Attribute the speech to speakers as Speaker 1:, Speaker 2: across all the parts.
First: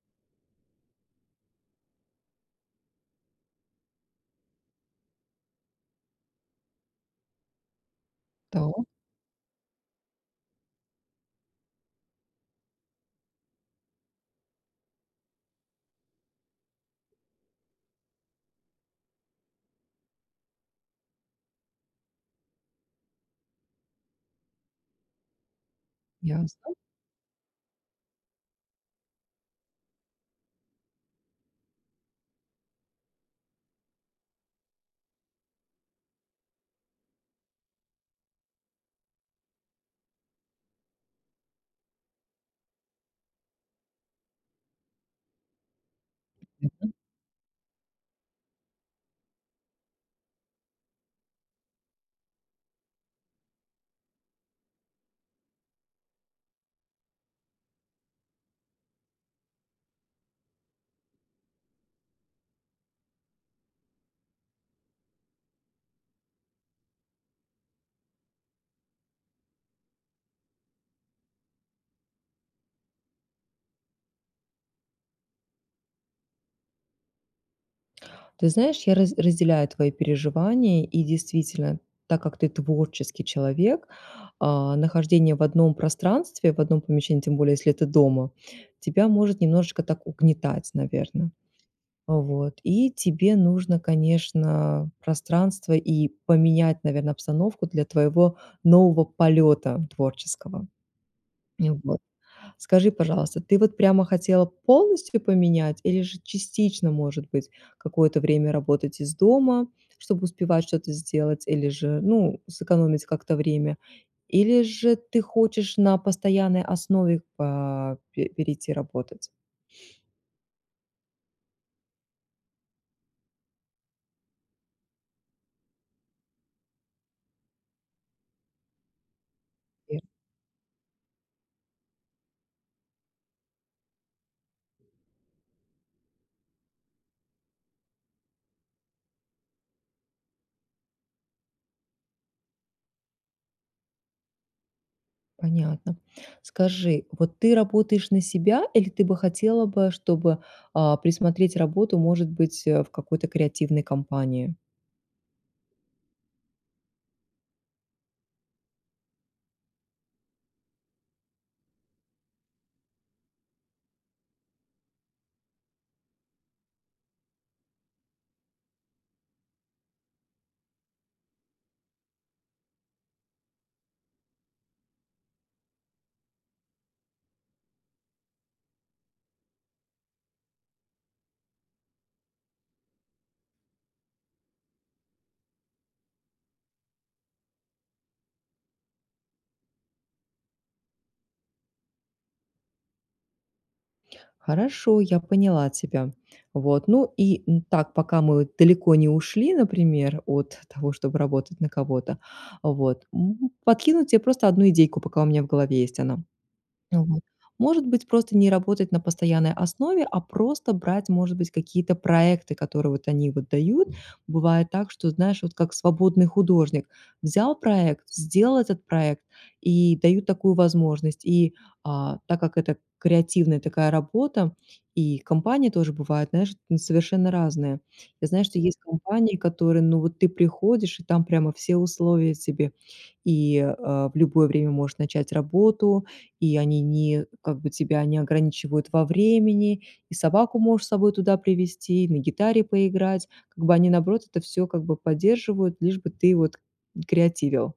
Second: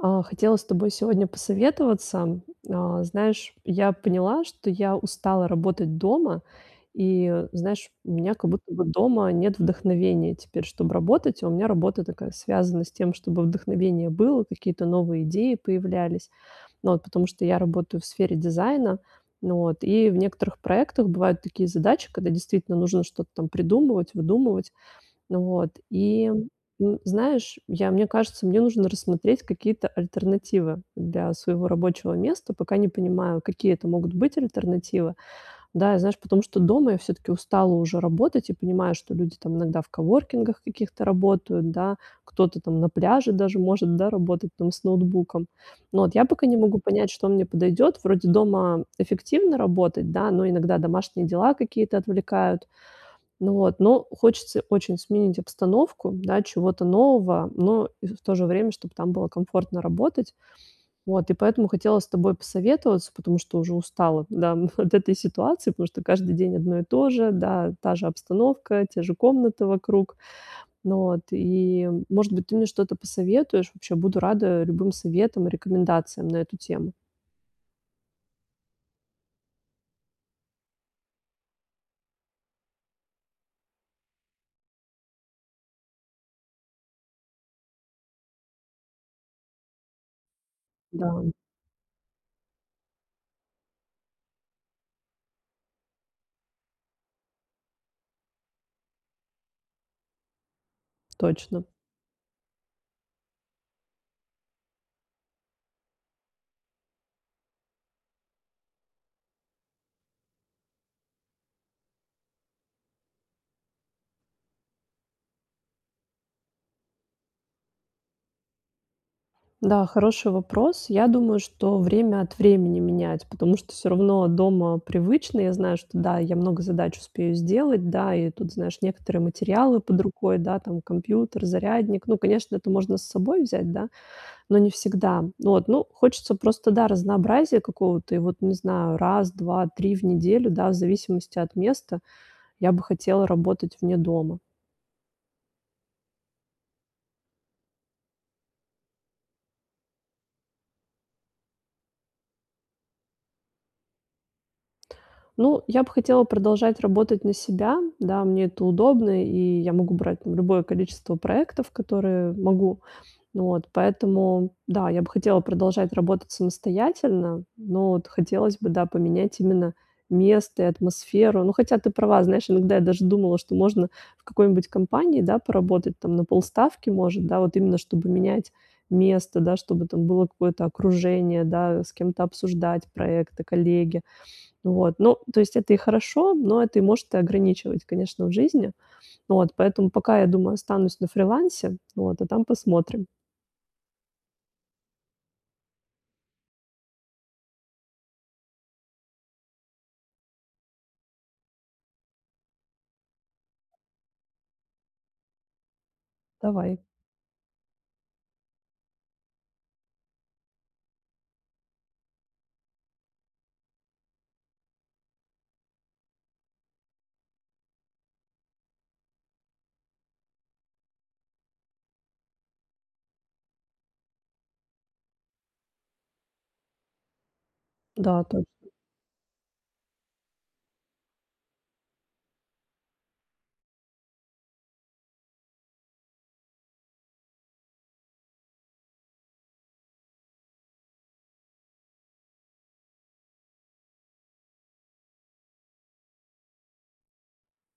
Speaker 1: А, хотела с тобой сегодня посоветоваться. А, знаешь, я поняла, что я устала работать дома. И знаешь, у меня как будто бы
Speaker 2: Так.
Speaker 1: дома нет вдохновения теперь, чтоб работать, а у меня работа такая, связана с тем, чтобы вдохновение было, какие-то новые идеи появлялись. Вот, потому что я работаю в сфере дизайна. Но вот, и в некоторых проектах бывают такие задачи, когда, действительно, нужно что-то там придумывать, выдумывать. Вот, и,
Speaker 2: Ясно.
Speaker 1: м, знаешь, я мне кажется, мне нужно рассмотреть какие-то альтернативы для своего рабочего места, пока не понимаю, какие это могут быть альтернативы. Да и, знаешь, потому что дома я всё-таки устала уже работать и понимаю, что люди там иногда в коворкингах каких-то работают, да, кто-то там на пляже даже может, да, работать там с ноутбуком. Но вот я пока не могу
Speaker 2: [unintelligible]
Speaker 1: понять, что мне подойдёт. Вроде дома эффективно работать, да, но иногда домашние дела какие-то отвлекают. Но вот, но хочется очень сменить обстановку, да, чего-то нового, но и в то же время, чтоб там было комфортно работать. Вот, и поэтому хотела с тобой посоветоваться, потому что уже устала, да, от этой ситуации, потому что каждый день одно и то же, да, та же обстановка, те же комнаты вокруг. Но вот, и, может быть, ты мне что-то посоветуешь, вообще, буду рада любым советам и рекомендациям на эту тему.
Speaker 2: Ты знаешь, я раз разделяю твои переживания, и действительно, так как ты творческий человек, э, нахождение в одном пространстве, в одном помещении, тем более, если это дома, тебя может немножечко так угнетать,
Speaker 1: Да.
Speaker 2: наверно. Вот, и тебе нужно, конечно, пространство и поменять, наверно, обстановку для твоего нового полета творческого.
Speaker 1: Точно.
Speaker 2: И вот. Скажи, пожалуйста, ты вот прямо хотела полностью поменять или же частично, может быть, какое-то время работать из дома, чтобы успевать что-то сделать, или же, ну, сэкономить как-то время? Или же ты хочешь на постоянной основе по пе перейти работать?
Speaker 1: Да, хороший вопрос. Я думаю, что время от времени менять, потому что всё равно дома привычно. Я знаю, что да, я много задач успею сделать, да, и тут, знаешь, некоторые материалы
Speaker 2: Э.
Speaker 1: под рукой, да, там, компьютер, зарядник. Ну, конечно, это можно с собой взять, да, но не всегда. Вот, ну, хочется просто, да, разнообразия какого-то. И вот, не знаю, раз, 2-3 в неделю, да, в зависимости от места, я бы хотела работать вне дома.
Speaker 2: Понятно. Скажи, вот ты работаешь на себя или ты бы хотела бы, чтобы, а, присмотреть работу, может быть, э, в какой-то креативной компании?
Speaker 1: Ну, я бы хотела продолжать работать на себя. Да, мне это удобно, и я могу брать, там, любое количество проектов, которые могу. Вот поэтому, да, я бы хотела продолжать работать самостоятельно, но вот хотелось, да, бы поменять именно место и атмосферу. Ну, хотя ты права, знаешь, иногда я даже думала, что можно в какой-нибудь компании, да, поработать, там, на полставки, может, да, вот именно чтобы менять место, да, чтобы это было какое-то окружение, да, с кем-то обсуждать проекты, коллеги. Вот. Ну то есть это и хорошо, но это и может ограничивать, конечно, в жизни. Вот. Поэтому пока, я думаю, останусь на фрилансе, вот. А там посмотрим.
Speaker 2: Хорошо, я поняла тебя. Вот, ну и, м, так, пока мы далеко не ушли, например, от того, чтобы работать на кого-то, вот, м, подкинуть те просто одну идейку, пока у меня в голове есть она
Speaker 1: Давай.
Speaker 2: Мгм. Может быть, просто не работать на постоянной основе, а просто брать, может быть, какие-то проекты, которые вот они вот дают. Бывает так, что, знаешь, вот как свободный художник: взял проект, сделал этот проект, и дают такую возможность, и, а, так как это креативная такая работа, и компании тоже бывают, знаешь, ну совершенно разные.
Speaker 1: Да,
Speaker 2: Я знаю,
Speaker 1: точно.
Speaker 2: что есть компании, которые, ну вот ты приходишь, и там прямо все условия тебе. И, э, в любое время можешь начать работу, и они не как бы тебя не ограничивают во времени, и собаку можешь с собой туда привести, и на гитаре поиграть. Как бы они, наоборот, это всё, как бы, поддерживают, лишь бы ты вот креативил.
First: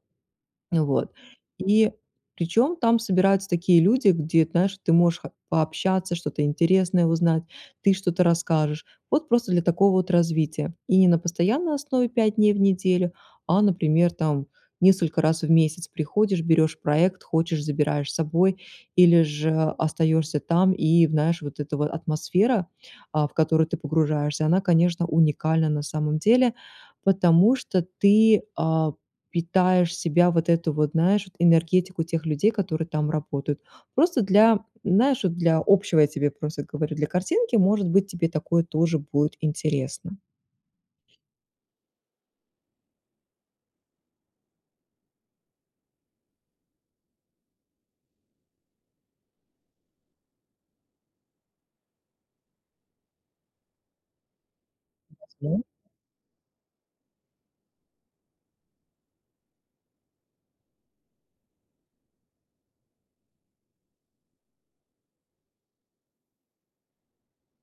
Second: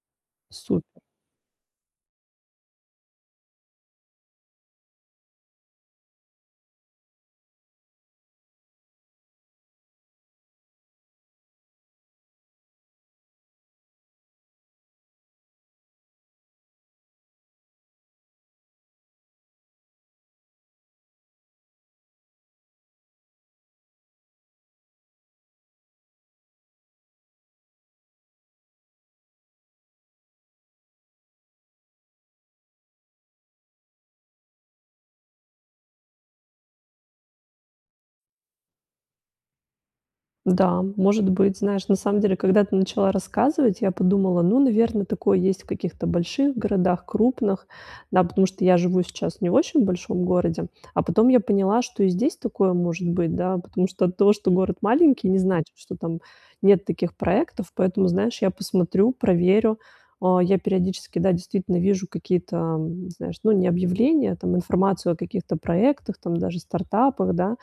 Speaker 1: Супер.
Speaker 2: Вот. И причём, там собираются такие люди, где, знаешь, ты можешь, как, пообщаться, что-то интересное узнать, ты что-то расскажешь. Вот просто для такого вот развития. И на постоянной основе 5 дней в неделю, а, например, там несколько раз в месяц приходишь, берешь проект, хочешь- забираешь с собой или же остаешься там, и в знаешь, вот эта ва атмосфера, а, в которую ты погружаешься, она, конечно, уникальна на самом деле, потому что ты, а, питаешь себя вот эту вот, знаешь, вот энергетику тех людей, которые там работают. Просто для м, вот знаешь, для общего я просто тебе говорю, для картинки, может быть, тебе такое тоже будет интересно.
Speaker 1: Да, может быть, знаешь, на самом деле, когда ты начала рассказывать, я подумала: "Ну, наверно, такое есть в каких-то больших городах крупных". Да, потому что я живу сейчас в не очень большом городе. А потом я поняла, что и здесь такое может быть, да, потому что от того, что город маленький, не
Speaker 2: [unintelligible] .
Speaker 1: значит, что там нет таких проектов, поэтому, знаешь, я посмотрю, проверю. А, я периодически, да, действительно вижу какие-то, м, знаешь, ну, не объявления, там, информацию о каких-то проектах, там, даже стартапах, да.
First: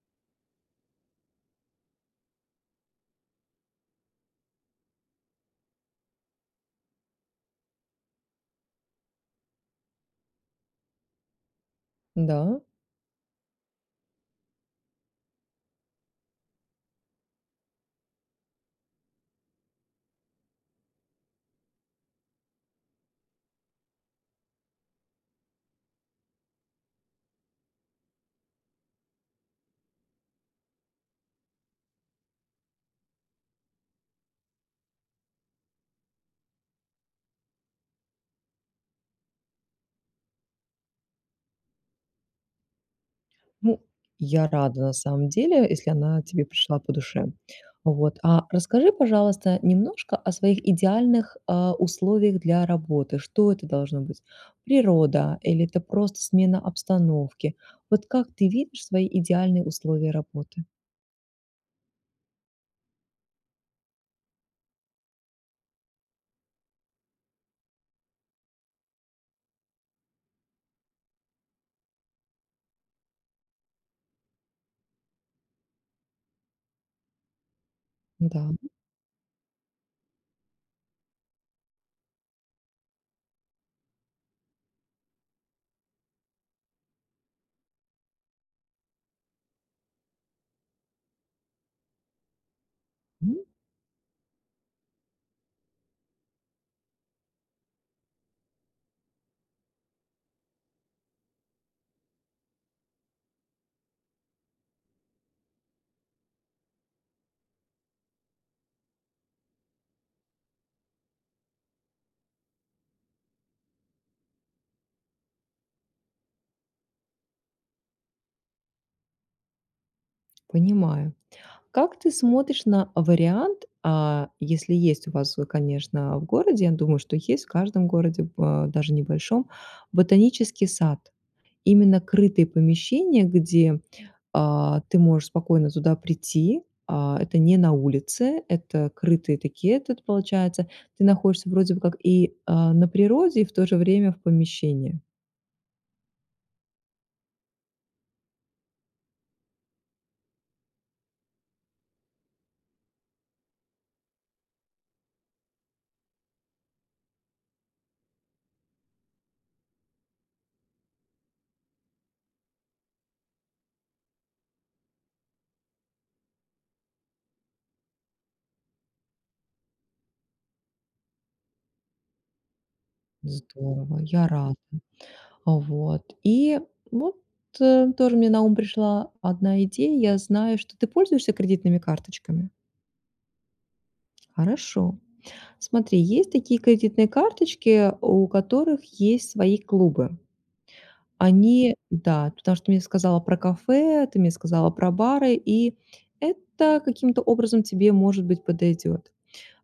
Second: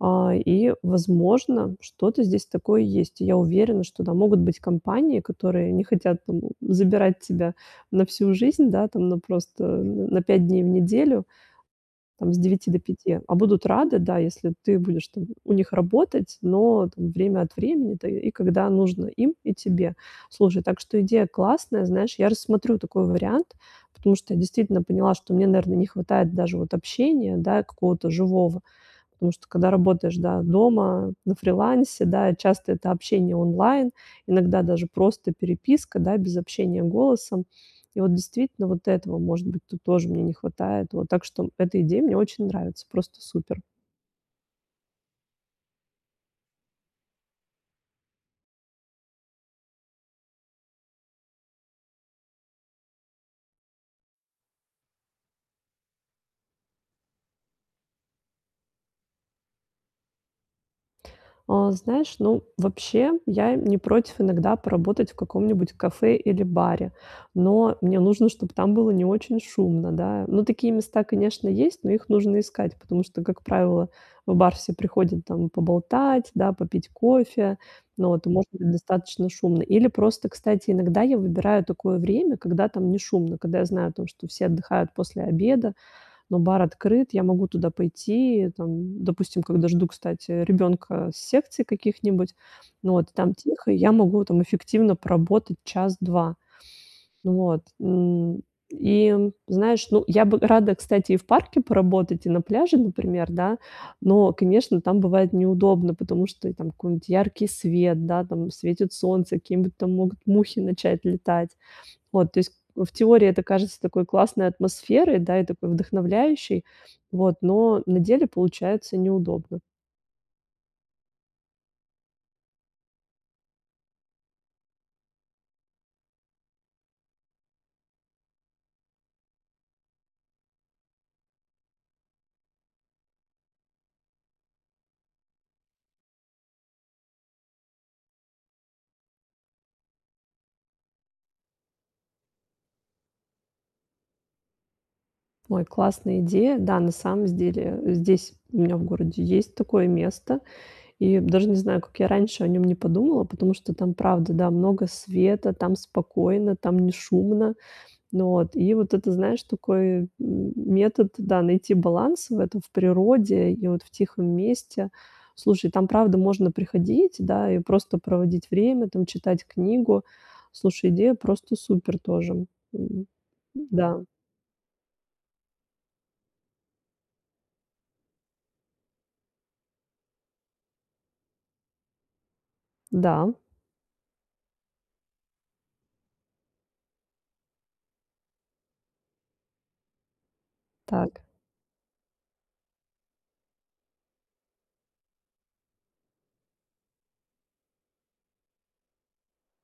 Speaker 1: А, и, возможно, что-то здесь такое есть. И я уверена, что, да, могут быть компании, которые не хотят там забирать тебя на всю жизнь, да, там, на просто, э, на 5 дней в неделю, там, с
Speaker 2: Да?
Speaker 1: 9 до 5, а будут рады, да, если ты будешь там у них работать, но там время от времени, да, и когда нужно им и тебе. Слушай, так что идея классная, знаешь, я рассмотрю такой вариант, потому что я действительно поняла, что мне, наверно, не хватает даже вот общения, да, какого-то живого. Потому что когда работаешь, да, дома, на фрилансе, да, часто это общение онлайн, иногда даже просто переписка, да, без общения голосом. И вот действительно вот этого, может быть, тут тоже мне не хватает вот. Так что эта идея мне очень нравится. Просто супер.
Speaker 2: Ну, я рада, на самом деле, если она тебе пришла по душе. Вот, а расскажи, пожалуйста, немножко о своих идеальных, а, условиях для работы. Что это должно быть? Природа или это просто смена обстановки? Вот как ты видишь свои идеальные условия работы?
Speaker 1: А, знаешь, ну, вообще, я, э, не против иногда поработать в каком-нибудь кафе или баре, но мне нужно, чтобы там было не очень шумно, да. Ну, такие места, конечно, есть, но их нужно искать, потому что, как правило, в бар все приходят там поболтать, да, попить кофе, ну вот, и может
Speaker 2: Да.
Speaker 1: быть достаточно шумно. Или просто, кстати, иногда я выбираю такое время, когда там не шумно, когда я знаю о том, что все отдыхают после обеда, но бар открыт, я могу туда пойти, там, допустим, когда жду, кстати, ребёнка с секций каких-нибудь, ну вот, там
Speaker 2: М.
Speaker 1: тихо, я могу там эффективно поработать час-два. Вот, м, и, знаешь, ну, я бы рада, кстати, и в парке поработать, и на пляже, например, да, но, конечно, там бывает неудобно, потому что, и там какой-нибудь яркий свет, да, там светит солнце, какие-нибудь там могут мухи начать летать. Вот, то есть, э, в теории, это кажется такой классной атмосферой, да, и такой вдохновляющей. Вот. Но на деле получается неудобно.
Speaker 2: Понимаю. Как ты смотришь на вариант, а, если есть у вас, э, конечно, в городе, я думаю, что есть в каждом городе, б э, даже небольшом, ботанический сад? Именно крытые помещения, где, а, ты можешь спокойно туда прийти. А, это не на улице, это крытые такие и этот, получается. Ты находишься вроде бы как и, а, на природе, и в то же время в помещении.
Speaker 1: Ой, классная идея. Да, на самом с деле, здесь у меня в городе есть такое место. И даже не знаю, как я раньше о нём не подумала, потому что там, правда, да, много света, там спокойно, там не шумно. Ну вот, и вот это, знаешь, такой, м, метод, да, найти баланс в этом, в природе и вот в тихом месте. Слушай, там правда можно приходить, да, и просто проводить время, там, читать книгу. Слушай, идея просто супер тоже, м. М,
Speaker 2: Здорово,
Speaker 1: да.
Speaker 2: я рада. А, вот и, ну, т тоже мне на ум пришла одна идея. Я знаю, что ты пользуешься кредитными карточками?
Speaker 1: Да.
Speaker 2: Хорошо. Смотри, есть такие кредитные карточки, у которых есть свои клубы.
Speaker 1: Так.
Speaker 2: Они да, потому что ты мне сказала про кафе, ты мне сказала про бары, и это каким-то образом тебе, может быть, подойдёт.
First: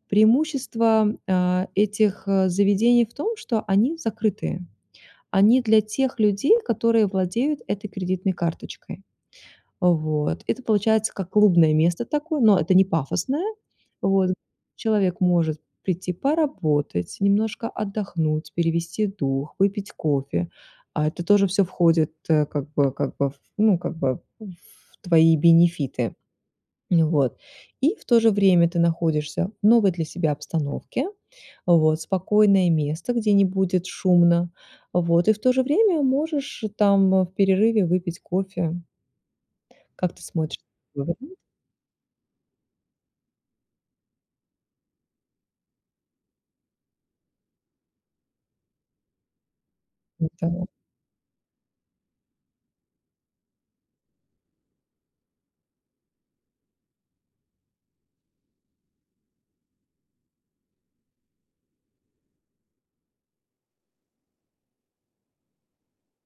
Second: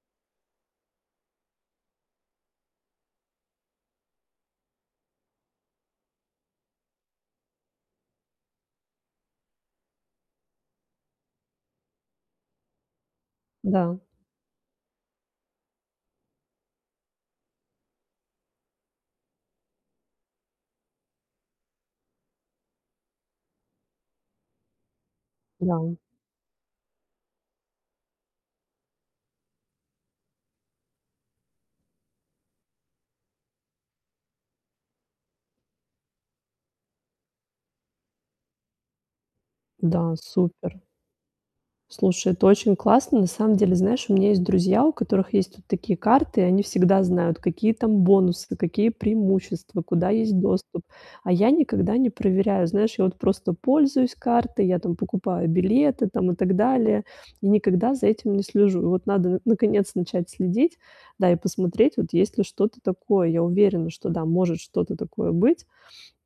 Speaker 2: Преимущество, а, этих заведений в том, что они закрытые. Они для тех людей, которые владеют этой кредитной карточкой. Вот, это получается как клубное место такое, но это не пафосное.
Speaker 1: Да.
Speaker 2: Вот, человек может прийти поработать, немножко отдохнуть, перевести дух, выпить кофе. А это тоже всё входит, э, как бы как бы, в ну, как бы, в твои
Speaker 1: Да.
Speaker 2: бенефиты. Ну вот, и в то же время ты находишься в новой для себя обстановке, вот, спокойное место, где не будет шумно, вот, и в то же время можешь там в перерыве выпить кофе.
Speaker 1: Да,
Speaker 2: Как ты смотришь
Speaker 1: супер.
Speaker 2: на такой вариант?
Speaker 1: Слушай, это очень классно. На самом деле, знаешь, у меня есть друзья, у которых есть вот такие карты, и они всегда знают, какие там бонусы, какие преимущества, куда
Speaker 2: Ну
Speaker 1: есть
Speaker 2: да.
Speaker 1: доступ. А я никогда не проверяю, знаешь, я вот просто пользуюсь картой, я там покупаю билеты там и так далее, и никогда за этим не слежу. И вот надо, наконец, начать следить, да, и посмотреть, вот есть ли что-то такое. Я уверена, что, да, может что-то такое быть.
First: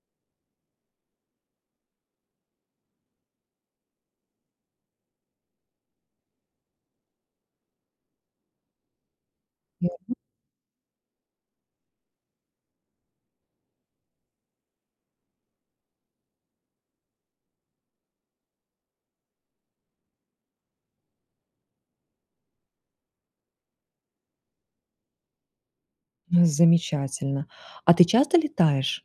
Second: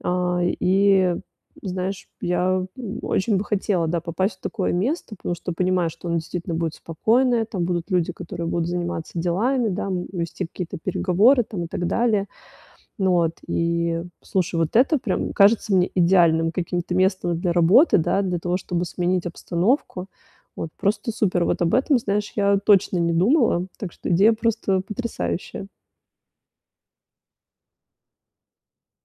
Speaker 1: А, и, знаешь, я очень бы хотела, да, попасть в такое место, потому что понимаю, что оно действительно будет спокойное, там будут люди, которые будут заниматься делами, да,
Speaker 2: [unintelligible]
Speaker 1: вести какие-то переговоры там и так далее. Ну вот, и слушай, вот это прям кажется мне идеальным каким-то местом для работы, да, для того, чтобы сменить обстановку. Вот, просто супер, вот об этом, знаешь, я точно не думала. Так что идея просто потрясающая.
Speaker 2: Замечательно. А ты часто летаешь?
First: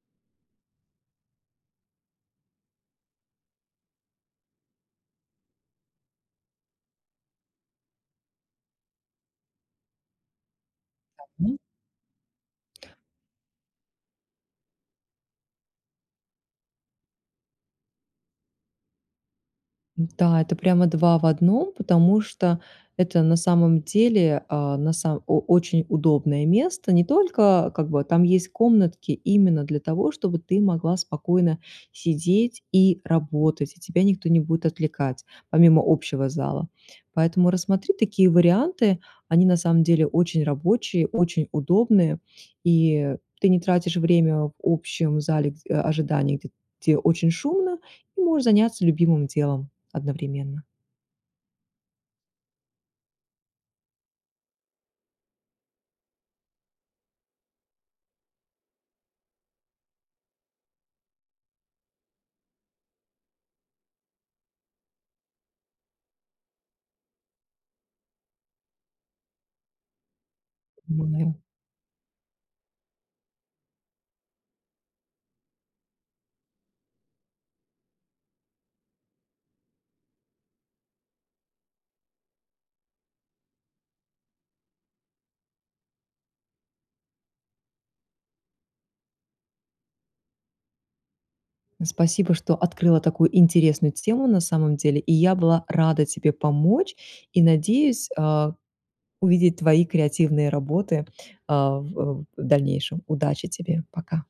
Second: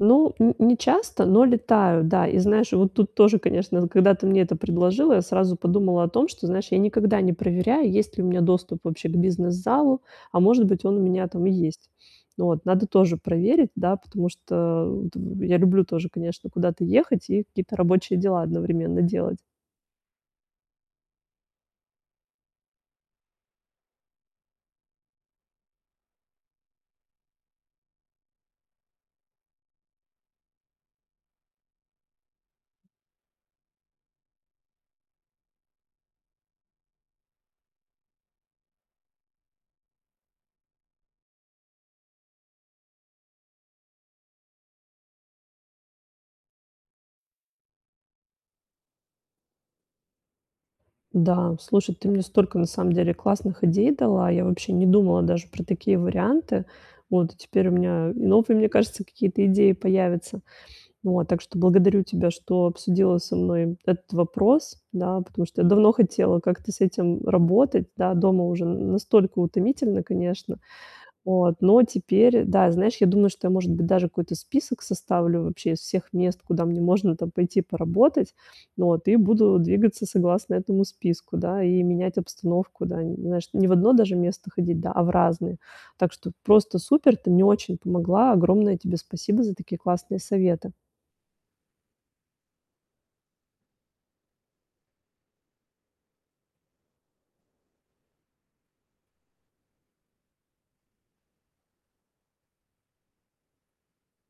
Speaker 1: Ну, ни не часто, но летаю, да. И знаешь, вот тут тоже, конечно, когда ты мне это предложила, я сразу подумала о том, что, знаешь, я никогда не проверяю, есть ли у меня доступ вообще к бизнес-залу, а, может быть, он у меня
Speaker 2: Так,
Speaker 1: там и
Speaker 2: м.
Speaker 1: есть. Вот, надо тоже проверить, да, потому что вот я люблю тоже, конечно, куда-то ехать и какие-то рабочие дела одновременно делать.
Speaker 2: Да, это прямо 2 в 1, потому что это на самом деле а, на само о очень удобное место. Не только, как бы там есть комнатки именно для того, чтобы ты могла спокойно сидеть и работать, и тебя никто не будет отвлекать, помимо общего зала. Поэтому рассмотри такие варианты, они на самом деле очень рабочие, очень удобные, и ты не тратишь время в общем зале гд ожидания, гд где очень шумно, и можешь заняться любимым делом одновременно.
Speaker 1: Да, слушай, ты мне столько на самом деле классных идей дала, я вообще не думала даже про такие варианты. Вот теперь у меня новые, мне кажется, какие-то идеи появятся. Вот так что благодарю тебя, что обсудила со мной этот вопрос, да, потому что я давно хотела как-то с этим работать, да, дома уже н настолько утомительно, конечно.
Speaker 2: [unintelligible]
Speaker 1: Вот, но теперь, да, знаешь, я думаю, что я, может быть, даже какой-то список составлю вообще из всех мест, куда мне можно там пойти поработать, вот, и буду двигаться согласно этому списку, да, и менять обстановку, да, знаешь, не в одно даже место ходить, да, а в разные. Так что просто супер. Ты мне очень помогла. Огромное тебе спасибо за такие классные советы.
Speaker 2: Спасибо, что открыла такую интересную тему, на самом деле, и я была рада тебе помочь, и надеюсь, а, увидеть твои креативные работы, а, в в дальнейшем. Удачи тебе, пока!